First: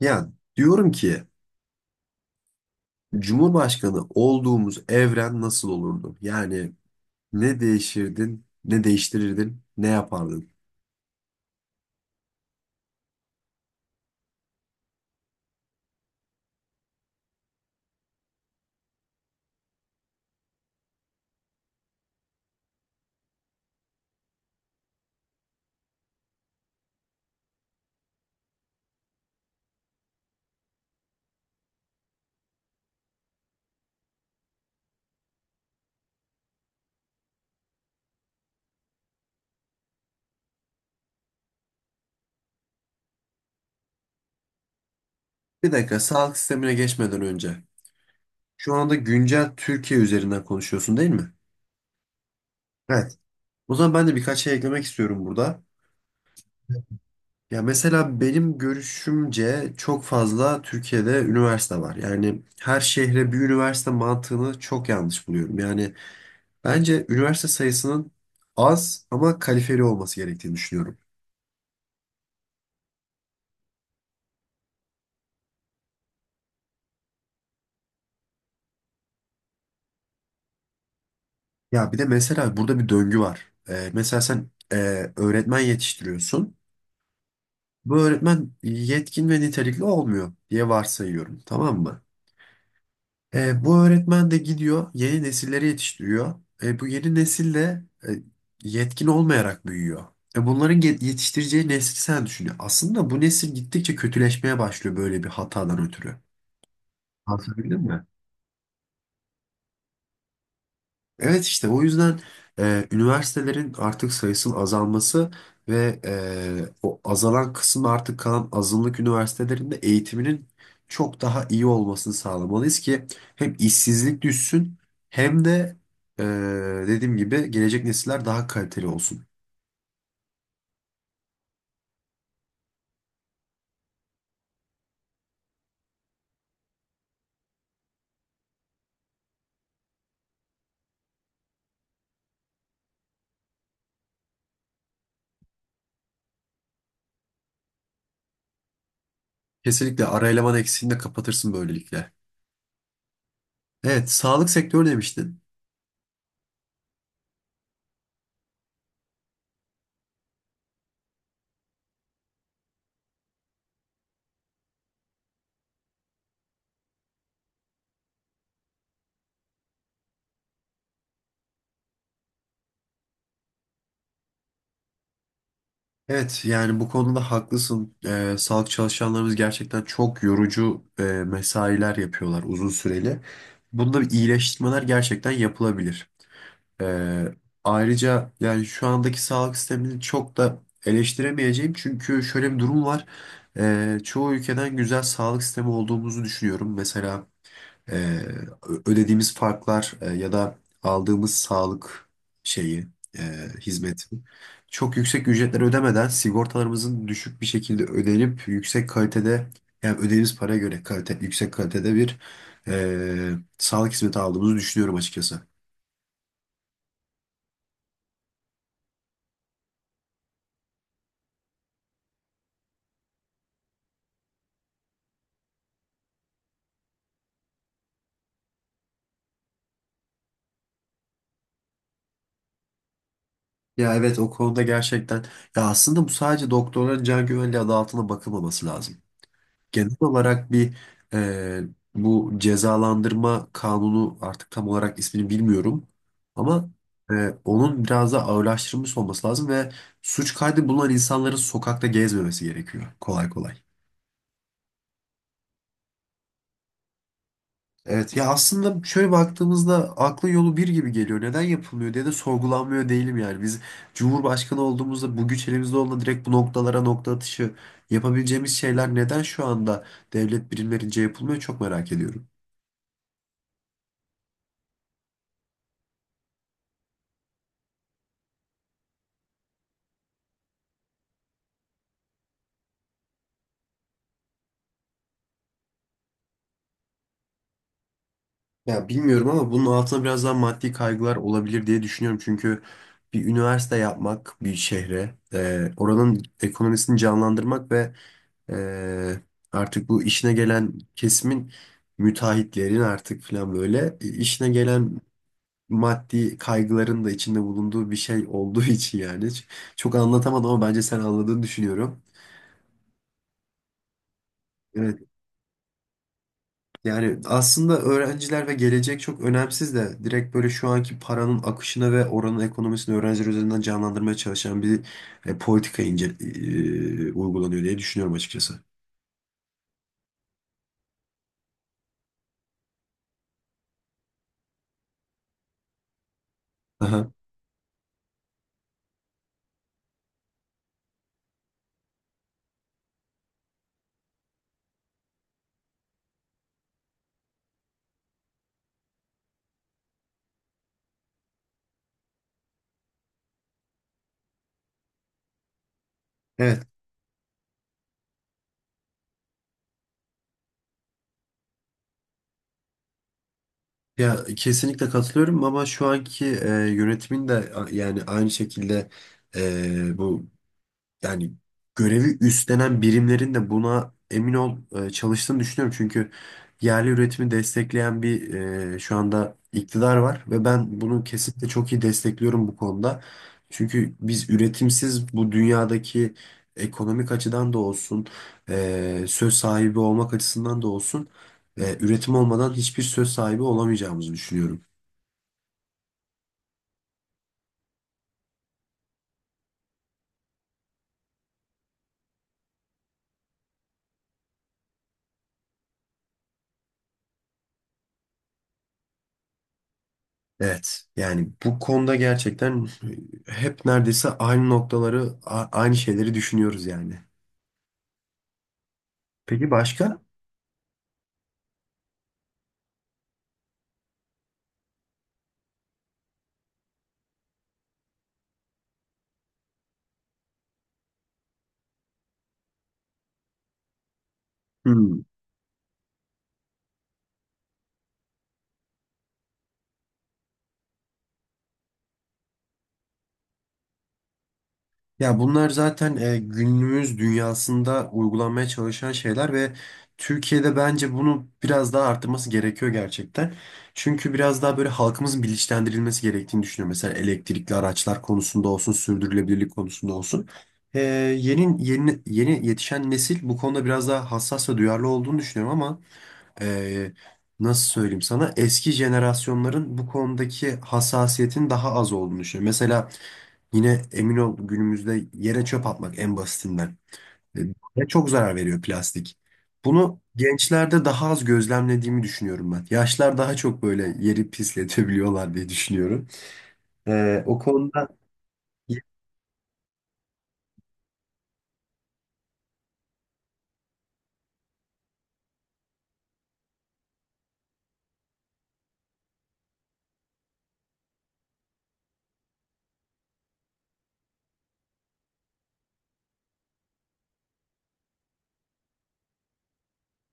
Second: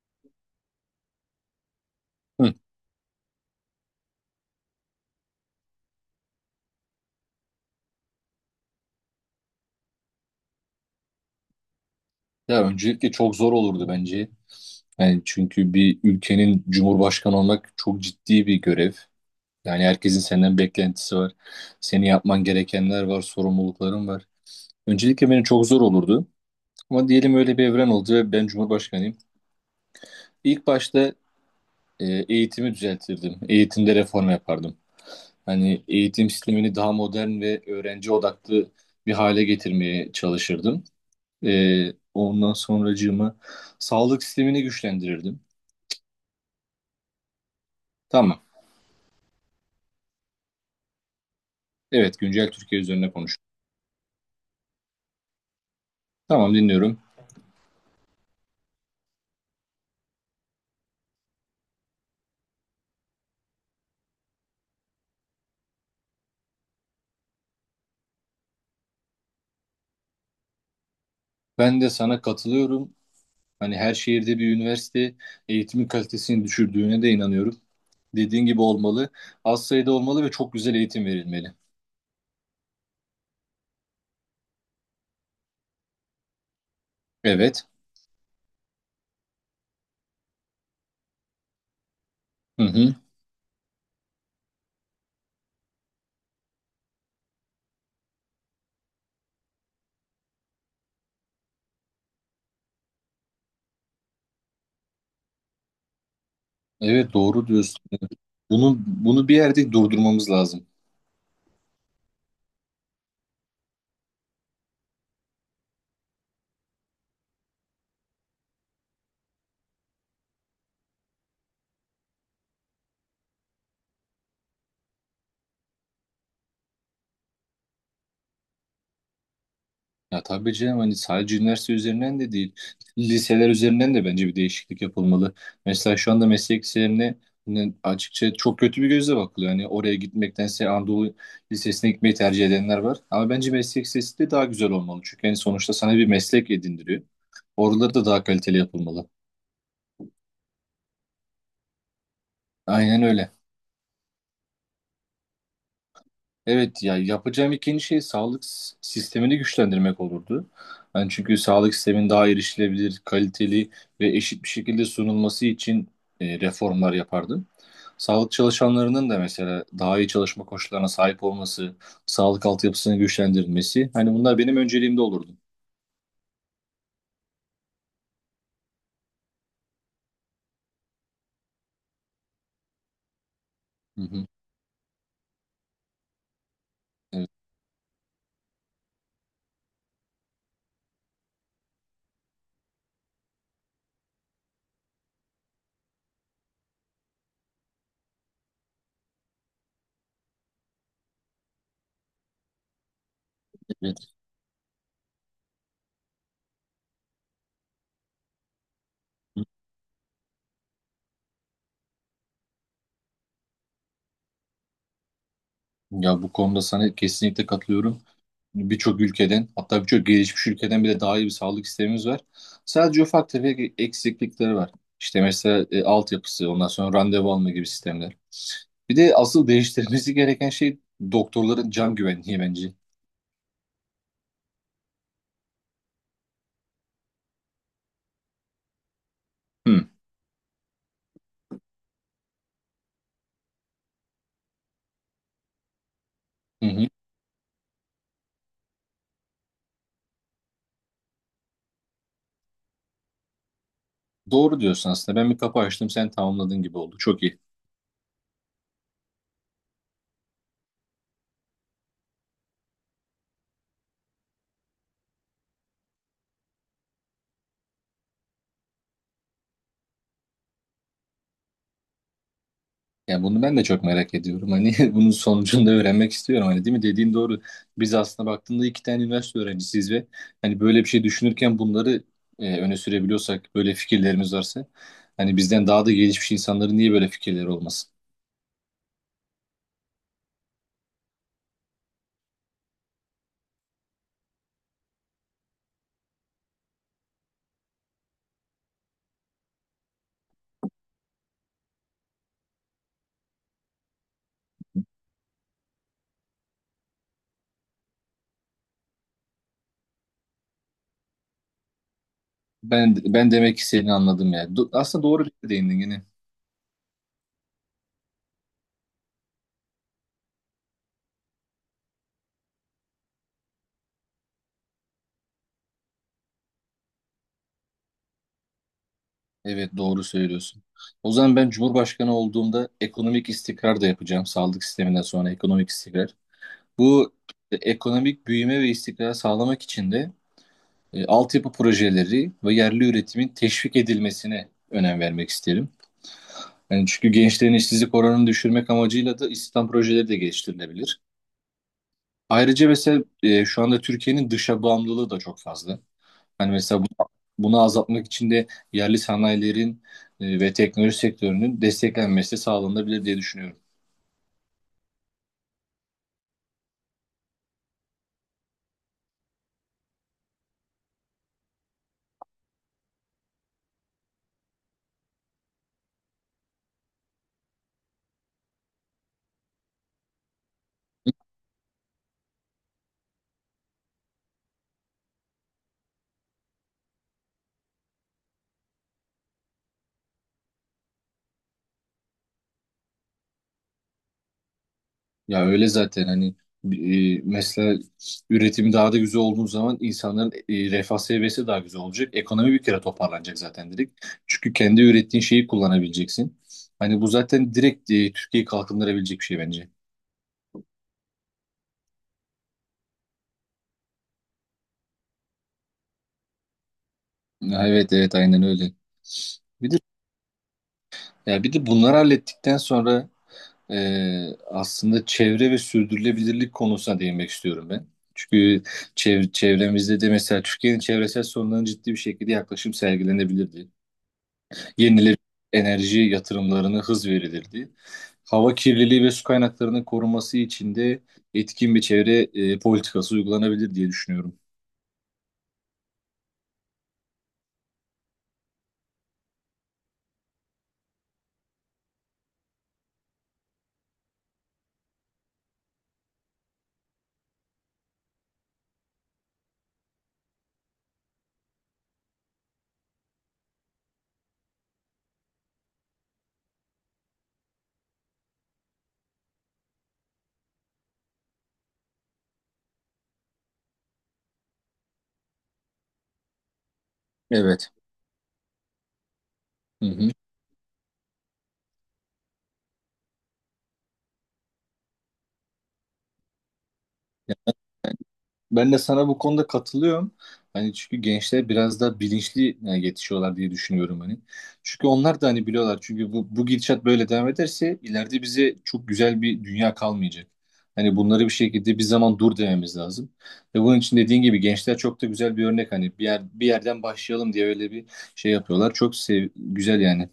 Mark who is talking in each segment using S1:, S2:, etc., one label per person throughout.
S1: Ya diyorum ki,
S2: Hı.
S1: Cumhurbaşkanı olduğumuz evren nasıl olurdu? Yani ne değişirdin, ne değiştirirdin, ne yapardın?
S2: Ya öncelikle çok zor olurdu bence. Yani çünkü bir ülkenin cumhurbaşkanı olmak çok ciddi bir görev. Yani herkesin senden beklentisi var. Senin yapman gerekenler var, sorumlulukların var. Öncelikle benim çok zor olurdu. Ama diyelim öyle bir evren oldu ve ben cumhurbaşkanıyım. İlk başta eğitimi düzeltirdim. Eğitimde reform yapardım. Hani eğitim sistemini daha modern ve öğrenci odaklı bir hale getirmeye çalışırdım. Ondan sonracığıma sağlık sistemini güçlendirirdim.
S1: Bir dakika, sağlık sistemine geçmeden önce.
S2: Tamam.
S1: Şu anda güncel Türkiye üzerinden konuşuyorsun, değil mi?
S2: Evet, güncel Türkiye üzerine
S1: Evet.
S2: konuş.
S1: O zaman ben de birkaç şey eklemek istiyorum burada.
S2: Tamam, dinliyorum.
S1: Ya mesela benim görüşümce çok fazla Türkiye'de üniversite var. Yani her şehre bir üniversite mantığını çok yanlış buluyorum. Yani bence üniversite sayısının az ama kalifeli olması gerektiğini düşünüyorum.
S2: Ben de sana katılıyorum. Hani her şehirde bir üniversite eğitimin kalitesini düşürdüğüne de inanıyorum. Dediğin gibi olmalı. Az sayıda olmalı ve çok güzel eğitim verilmeli.
S1: Ya bir de mesela burada bir döngü var. Mesela sen öğretmen yetiştiriyorsun.
S2: Evet.
S1: Bu öğretmen yetkin ve nitelikli olmuyor diye varsayıyorum, tamam mı?
S2: Hı hı.
S1: Bu öğretmen de gidiyor, yeni nesilleri yetiştiriyor. Bu yeni nesil de yetkin olmayarak büyüyor. Bunların yetiştireceği nesli sen düşünüyor. Aslında bu nesil gittikçe kötüleşmeye başlıyor böyle bir hatadan ötürü.
S2: Evet, doğru
S1: Anlatabildim
S2: diyorsun.
S1: mi?
S2: Bunu bir yerde durdurmamız lazım.
S1: Evet, işte o yüzden üniversitelerin artık sayısının azalması ve o azalan kısmı artık kalan azınlık üniversitelerinde eğitiminin çok daha iyi olmasını sağlamalıyız ki hem işsizlik düşsün hem de e, dediğim gibi gelecek nesiller daha kaliteli olsun.
S2: Ya tabii canım hani sadece üniversite üzerinden de değil, liseler üzerinden de bence bir değişiklik yapılmalı. Mesela şu anda meslek liselerine hani açıkça çok kötü bir gözle bakılıyor. Hani oraya gitmektense Anadolu Lisesi'ne gitmeyi tercih edenler var. Ama bence meslek lisesi de daha güzel olmalı. Çünkü hani sonuçta sana bir meslek edindiriyor. Oraları da daha kaliteli yapılmalı.
S1: Kesinlikle ara eleman eksiğini de kapatırsın böylelikle.
S2: Aynen öyle.
S1: Evet, sağlık sektörü demiştin.
S2: Evet ya yapacağım ikinci şey sağlık sistemini güçlendirmek olurdu. Yani çünkü sağlık sistemin daha erişilebilir, kaliteli ve eşit bir şekilde sunulması için reformlar yapardım. Sağlık çalışanlarının da mesela daha iyi çalışma koşullarına sahip olması, sağlık altyapısını güçlendirilmesi hani bunlar benim önceliğimde olurdu.
S1: Evet, yani bu konuda haklısın. Sağlık çalışanlarımız gerçekten çok yorucu mesailer yapıyorlar uzun süreli. Bunda
S2: Hı
S1: bir
S2: hı.
S1: iyileştirmeler gerçekten yapılabilir. Ee,
S2: Evet,
S1: ayrıca yani şu andaki sağlık sistemini çok da eleştiremeyeceğim. Çünkü şöyle bir durum var. Çoğu ülkeden güzel sağlık sistemi olduğumuzu düşünüyorum. Mesela e, ödediğimiz farklar, ya da aldığımız sağlık şeyi, e,
S2: evet.
S1: hizmeti, çok yüksek ücretler ödemeden sigortalarımızın düşük bir şekilde ödenip yüksek kalitede, yani ödediğimiz paraya göre kalite, yüksek kalitede bir e, sağlık hizmeti aldığımızı düşünüyorum açıkçası.
S2: Ya bu konuda sana kesinlikle katılıyorum. Birçok ülkeden hatta birçok gelişmiş ülkeden bile daha iyi bir sağlık sistemimiz var. Sadece ufak tefek eksiklikleri var. İşte mesela altyapısı, ondan sonra randevu alma gibi sistemler. Bir de asıl değiştirmesi gereken şey doktorların can güvenliği bence.
S1: Ya evet, o konuda gerçekten, ya aslında bu sadece doktorların can güvenliği adı altında bakılmaması lazım.
S2: Hı.
S1: Genel olarak bir e, bu cezalandırma kanunu, artık tam olarak ismini bilmiyorum
S2: Hı
S1: ama
S2: hı.
S1: e, onun biraz da ağırlaştırılmış olması lazım ve suç kaydı bulunan insanların sokakta gezmemesi gerekiyor kolay kolay.
S2: Doğru diyorsun aslında. Ben bir kapı açtım, sen tamamladın gibi oldu. Çok iyi.
S1: Evet ya, aslında şöyle baktığımızda aklı yolu bir gibi geliyor. Neden yapılmıyor diye de sorgulanmıyor değilim yani. Biz Cumhurbaşkanı olduğumuzda, bu güç elimizde olduğunda, direkt bu noktalara nokta atışı yapabileceğimiz şeyler neden şu anda devlet birimlerince yapılmıyor, çok merak ediyorum.
S2: Ya bunu ben de çok merak ediyorum. Hani bunun sonucunu da öğrenmek istiyorum. Hani değil mi? Dediğin doğru. Biz aslında baktığında iki tane üniversite öğrencisiyiz ve hani böyle bir şey düşünürken bunları öne sürebiliyorsak, böyle fikirlerimiz varsa hani bizden daha da gelişmiş insanların niye böyle fikirleri olmasın?
S1: Ya bilmiyorum ama bunun altına biraz daha maddi kaygılar olabilir diye düşünüyorum. Çünkü bir üniversite yapmak bir şehre, oranın ekonomisini canlandırmak ve e, artık bu işine gelen kesimin, müteahhitlerin artık falan böyle işine gelen maddi kaygıların da içinde bulunduğu bir şey olduğu için yani. Çok anlatamadım ama bence sen anladığını düşünüyorum.
S2: Ben demek ki seni anladım ya. Aslında
S1: Evet.
S2: doğru bir değindin yine.
S1: Yani aslında öğrenciler ve gelecek çok önemsiz de, direkt böyle şu anki paranın akışını ve oranın ekonomisini öğrenciler üzerinden canlandırmaya çalışan bir politika ince, uygulanıyor diye düşünüyorum açıkçası.
S2: Evet doğru söylüyorsun. O zaman ben Cumhurbaşkanı olduğumda ekonomik istikrar da yapacağım. Sağlık sisteminden sonra ekonomik istikrar.
S1: Aha.
S2: Bu ekonomik büyüme ve istikrar sağlamak için de altyapı projeleri ve yerli üretimin teşvik edilmesine önem vermek isterim. Yani çünkü gençlerin işsizlik oranını düşürmek amacıyla da istihdam projeleri de geliştirilebilir. Ayrıca mesela şu anda Türkiye'nin dışa bağımlılığı da çok fazla. Hani
S1: Evet.
S2: mesela bunu azaltmak için de yerli sanayilerin ve teknoloji sektörünün desteklenmesi sağlanabilir diye düşünüyorum.
S1: Ya kesinlikle katılıyorum ama şu anki yönetimin de yani aynı şekilde bu, yani görevi üstlenen birimlerin de buna emin ol çalıştığını düşünüyorum. Çünkü yerli üretimi destekleyen bir, şu anda iktidar var ve ben bunu kesinlikle çok iyi destekliyorum bu konuda. Çünkü biz üretimsiz bu dünyadaki ekonomik açıdan da olsun, söz sahibi olmak açısından da olsun, üretim olmadan hiçbir söz sahibi olamayacağımızı düşünüyorum.
S2: Ya öyle zaten hani mesela üretim daha da güzel olduğu zaman insanların refah seviyesi daha güzel olacak. Ekonomi bir kere toparlanacak zaten direkt. Çünkü kendi ürettiğin şeyi kullanabileceksin. Hani bu zaten direkt Türkiye'yi kalkındırabilecek bir şey bence.
S1: Evet. Yani bu konuda gerçekten hep neredeyse aynı noktaları, aynı şeyleri düşünüyoruz yani.
S2: Ya evet evet aynen öyle.
S1: Peki
S2: Bir de
S1: başka?
S2: ya bir de bunları hallettikten sonra aslında çevre ve sürdürülebilirlik konusuna değinmek istiyorum ben. Çünkü çevremizde de mesela Türkiye'nin çevresel sorunlarına ciddi bir şekilde yaklaşım sergilenebilirdi.
S1: Hmm.
S2: Yenilenebilir enerji yatırımlarına hız verilirdi. Hava kirliliği ve su kaynaklarının korunması için de etkin bir çevre politikası uygulanabilir diye düşünüyorum.
S1: Ya bunlar zaten günümüz dünyasında uygulanmaya çalışan şeyler ve Türkiye'de bence bunu biraz daha arttırması gerekiyor gerçekten. Çünkü biraz daha böyle halkımızın bilinçlendirilmesi gerektiğini düşünüyorum. Mesela elektrikli araçlar konusunda olsun, sürdürülebilirlik konusunda olsun. E, yeni, yeni yetişen nesil bu konuda biraz daha hassas ve duyarlı olduğunu düşünüyorum ama e, nasıl söyleyeyim sana, eski jenerasyonların bu konudaki hassasiyetin daha az olduğunu düşünüyorum. Mesela yine emin ol günümüzde yere çöp atmak en basitinden. E,
S2: Evet.
S1: Ve çok zarar veriyor plastik.
S2: Hı
S1: Bunu
S2: hı.
S1: gençlerde daha az gözlemlediğimi düşünüyorum ben. Yaşlar daha çok böyle yeri pisletebiliyorlar diye düşünüyorum. E, o konuda
S2: Ben de sana bu konuda katılıyorum. Hani çünkü gençler biraz daha bilinçli yani yetişiyorlar diye düşünüyorum hani. Çünkü onlar da hani biliyorlar. Çünkü bu gidişat böyle devam ederse ileride bize çok güzel bir dünya kalmayacak. Hani bunları bir şekilde bir zaman dur dememiz lazım. Ve bunun için dediğin gibi gençler çok da güzel bir örnek. Hani bir yer, bir yerden başlayalım diye öyle bir şey yapıyorlar. Çok sev güzel yani.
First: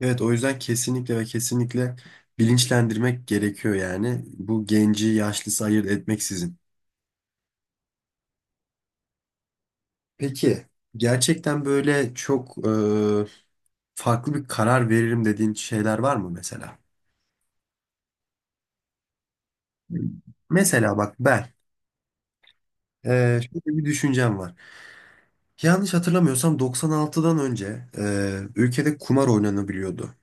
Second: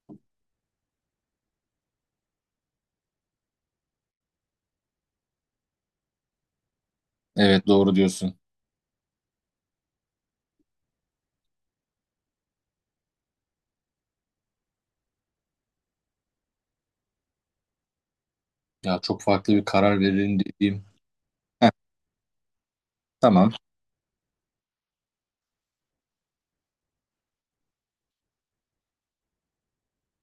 S1: evet, o yüzden kesinlikle ve kesinlikle bilinçlendirmek gerekiyor yani. Bu genci yaşlısı ayırt etmeksizin.
S2: Evet doğru diyorsun.
S1: Peki gerçekten böyle çok farklı bir karar veririm dediğin şeyler var mı mesela?
S2: Ya çok farklı bir karar verelim dediğim.
S1: Mesela bak ben,
S2: Heh, tamam.
S1: Şöyle bir düşüncem var. Yanlış hatırlamıyorsam 96'dan önce ülkede kumar oynanabiliyordu.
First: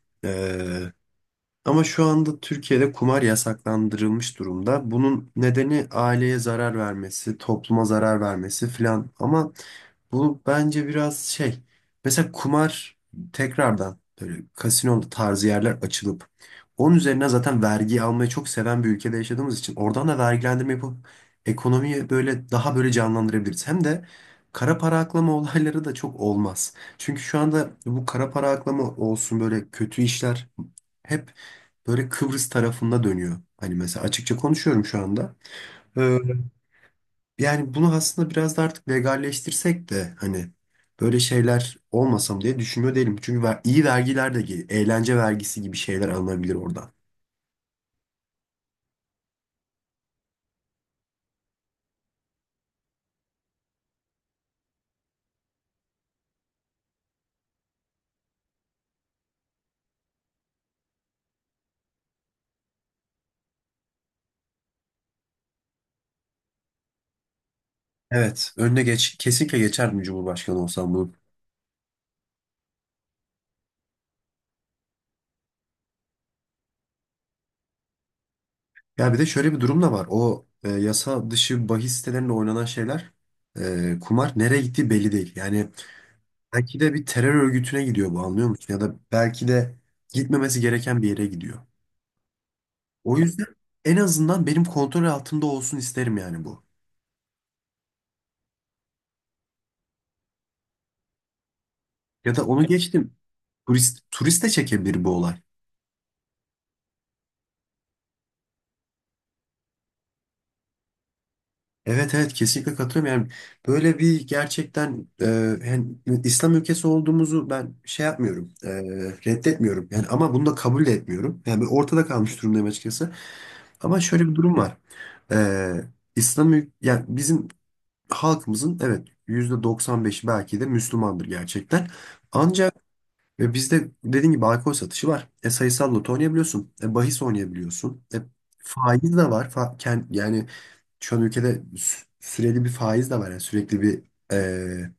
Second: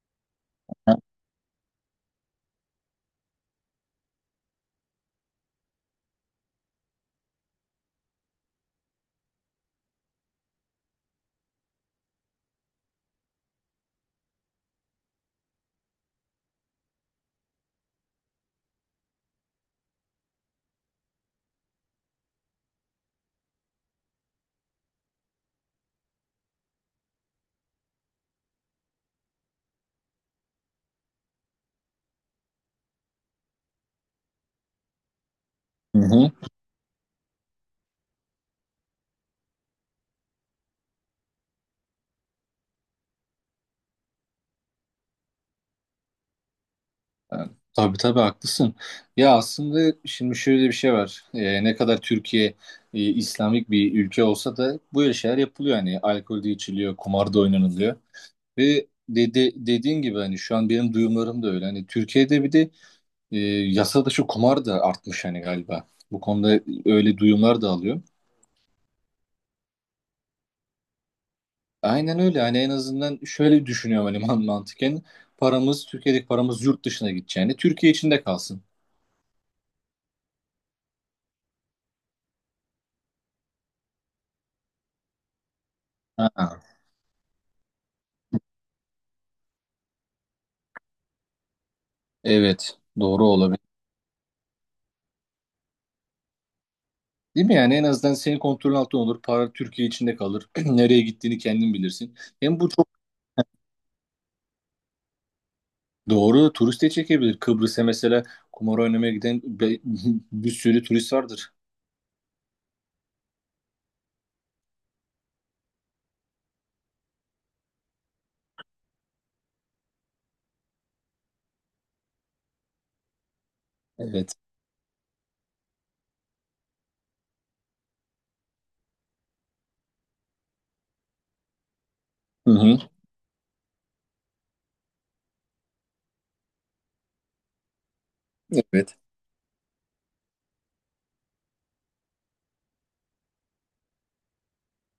S1: Ama şu anda Türkiye'de kumar yasaklandırılmış durumda. Bunun nedeni aileye zarar vermesi, topluma zarar vermesi filan. Ama bu bence biraz şey. Mesela kumar tekrardan böyle kasino tarzı yerler açılıp, onun üzerine zaten vergi almayı çok seven bir ülkede yaşadığımız için oradan da vergilendirme yapıp ekonomiyi böyle daha böyle canlandırabiliriz. Hem de kara para aklama olayları da çok olmaz. Çünkü şu anda bu kara para aklama olsun, böyle kötü işler hep böyle Kıbrıs tarafında dönüyor. Hani mesela açıkça konuşuyorum şu anda.
S2: Hı
S1: Ee,
S2: hı.
S1: yani bunu aslında biraz da artık legalleştirsek de hani böyle şeyler olmasam diye düşünüyor değilim. Çünkü iyi vergiler de geliyor. Eğlence vergisi gibi şeyler alınabilir oradan.
S2: Tabii tabii haklısın. Ya aslında şimdi şöyle bir şey var. Ne kadar Türkiye İslamik bir ülke olsa da böyle şeyler yapılıyor. Hani alkol de içiliyor, kumar da oynanılıyor. Dediğin gibi hani şu an benim duyumlarım da öyle. Hani Türkiye'de bir de e, yasa dışı kumar da artmış hani galiba. Bu konuda öyle duyumlar da alıyor.
S1: Evet, önüne geç, kesinlikle geçerdim Cumhurbaşkanı olsam bunu.
S2: Aynen öyle. Hani en azından şöyle düşünüyorum hani mantıken. Paramız, Türkiye'deki paramız yurt dışına gideceğini, Türkiye içinde kalsın.
S1: Ya bir de şöyle bir durum da var. O yasa dışı bahis sitelerinde oynanan şeyler, kumar nereye gittiği belli değil. Yani
S2: Ha,
S1: belki de bir terör örgütüne gidiyor bu, anlıyor musun? Ya da belki de gitmemesi gereken bir yere gidiyor.
S2: evet,
S1: O
S2: doğru
S1: yüzden
S2: olabilir.
S1: en azından benim kontrol altımda olsun isterim yani bu.
S2: Değil mi yani en azından senin kontrolün altında olur. Para Türkiye içinde kalır. Nereye gittiğini kendin bilirsin.
S1: Ya da
S2: Hem
S1: onu
S2: bu çok
S1: geçtim. Turist, turist de çekebilir bu olay.
S2: doğru turist de çekebilir. Kıbrıs'a mesela kumar oynamaya giden bir sürü turist vardır.
S1: Evet evet, kesinlikle katılıyorum. Yani böyle bir gerçekten yani İslam ülkesi olduğumuzu ben şey yapmıyorum. Reddetmiyorum. Yani ama bunu da kabul de etmiyorum. Yani ben ortada kalmış durumdayım açıkçası. Ama şöyle bir
S2: Evet.
S1: durum var. E, yani bizim halkımızın, evet, %95 belki de Müslümandır gerçekten.
S2: Hı
S1: Ancak
S2: hı.
S1: ve bizde dediğim gibi alkol satışı var. Sayısal loto oynayabiliyorsun. Bahis oynayabiliyorsun.
S2: Evet.
S1: Faiz de var. Yani şu an ülkede süreli bir faiz de var. Yani sürekli bir e,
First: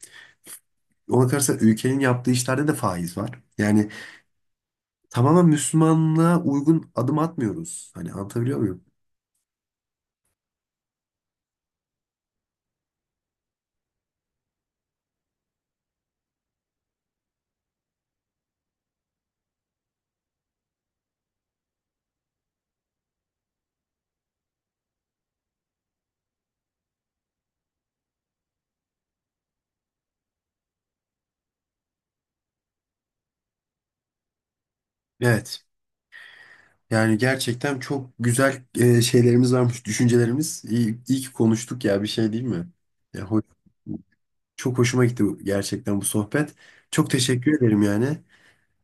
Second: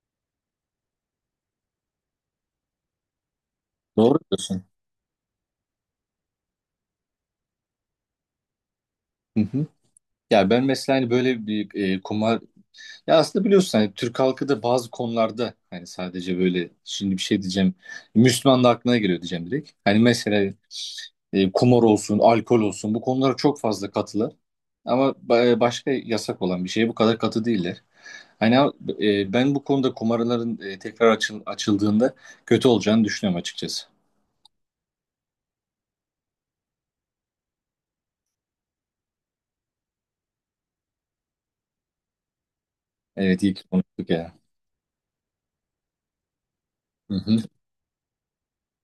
S1: ona karşı ülkenin yaptığı işlerde de faiz var. Yani
S2: Doğru diyorsun.
S1: tamamen Müslümanlığa uygun adım atmıyoruz. Hani anlatabiliyor muyum?
S2: Hı hı. Ya ben mesela hani böyle bir kumar ya aslında biliyorsun hani Türk halkı da bazı konularda hani sadece böyle şimdi bir şey diyeceğim Müslüman da aklına geliyor diyeceğim direkt. Hani mesela kumar olsun, alkol olsun bu konulara çok fazla katılar. Ama başka yasak olan bir şeye bu kadar katı değiller. Hani ben bu konuda kumarların tekrar açıldığında kötü olacağını düşünüyorum açıkçası.
S1: Evet. Yani gerçekten çok güzel şeylerimiz varmış, düşüncelerimiz. İyi, iyi ki konuştuk ya, bir şey değil mi? Ya, hoş.
S2: Evet iyi ki konuştuk ya.
S1: Çok hoşuma gitti gerçekten bu sohbet. Çok
S2: Hı hı.
S1: teşekkür ederim yani.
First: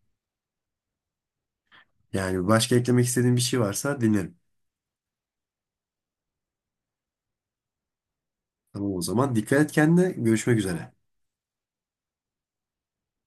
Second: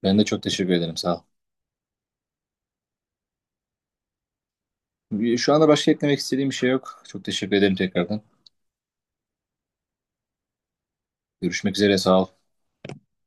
S2: Ben de çok teşekkür ederim sağ ol.
S1: Yani başka eklemek istediğin bir şey varsa dinlerim.
S2: Şu anda başka eklemek istediğim bir şey yok. Çok teşekkür ederim tekrardan.
S1: Tamam o zaman. Dikkat et kendine. Görüşmek üzere.
S2: Görüşmek üzere sağ ol.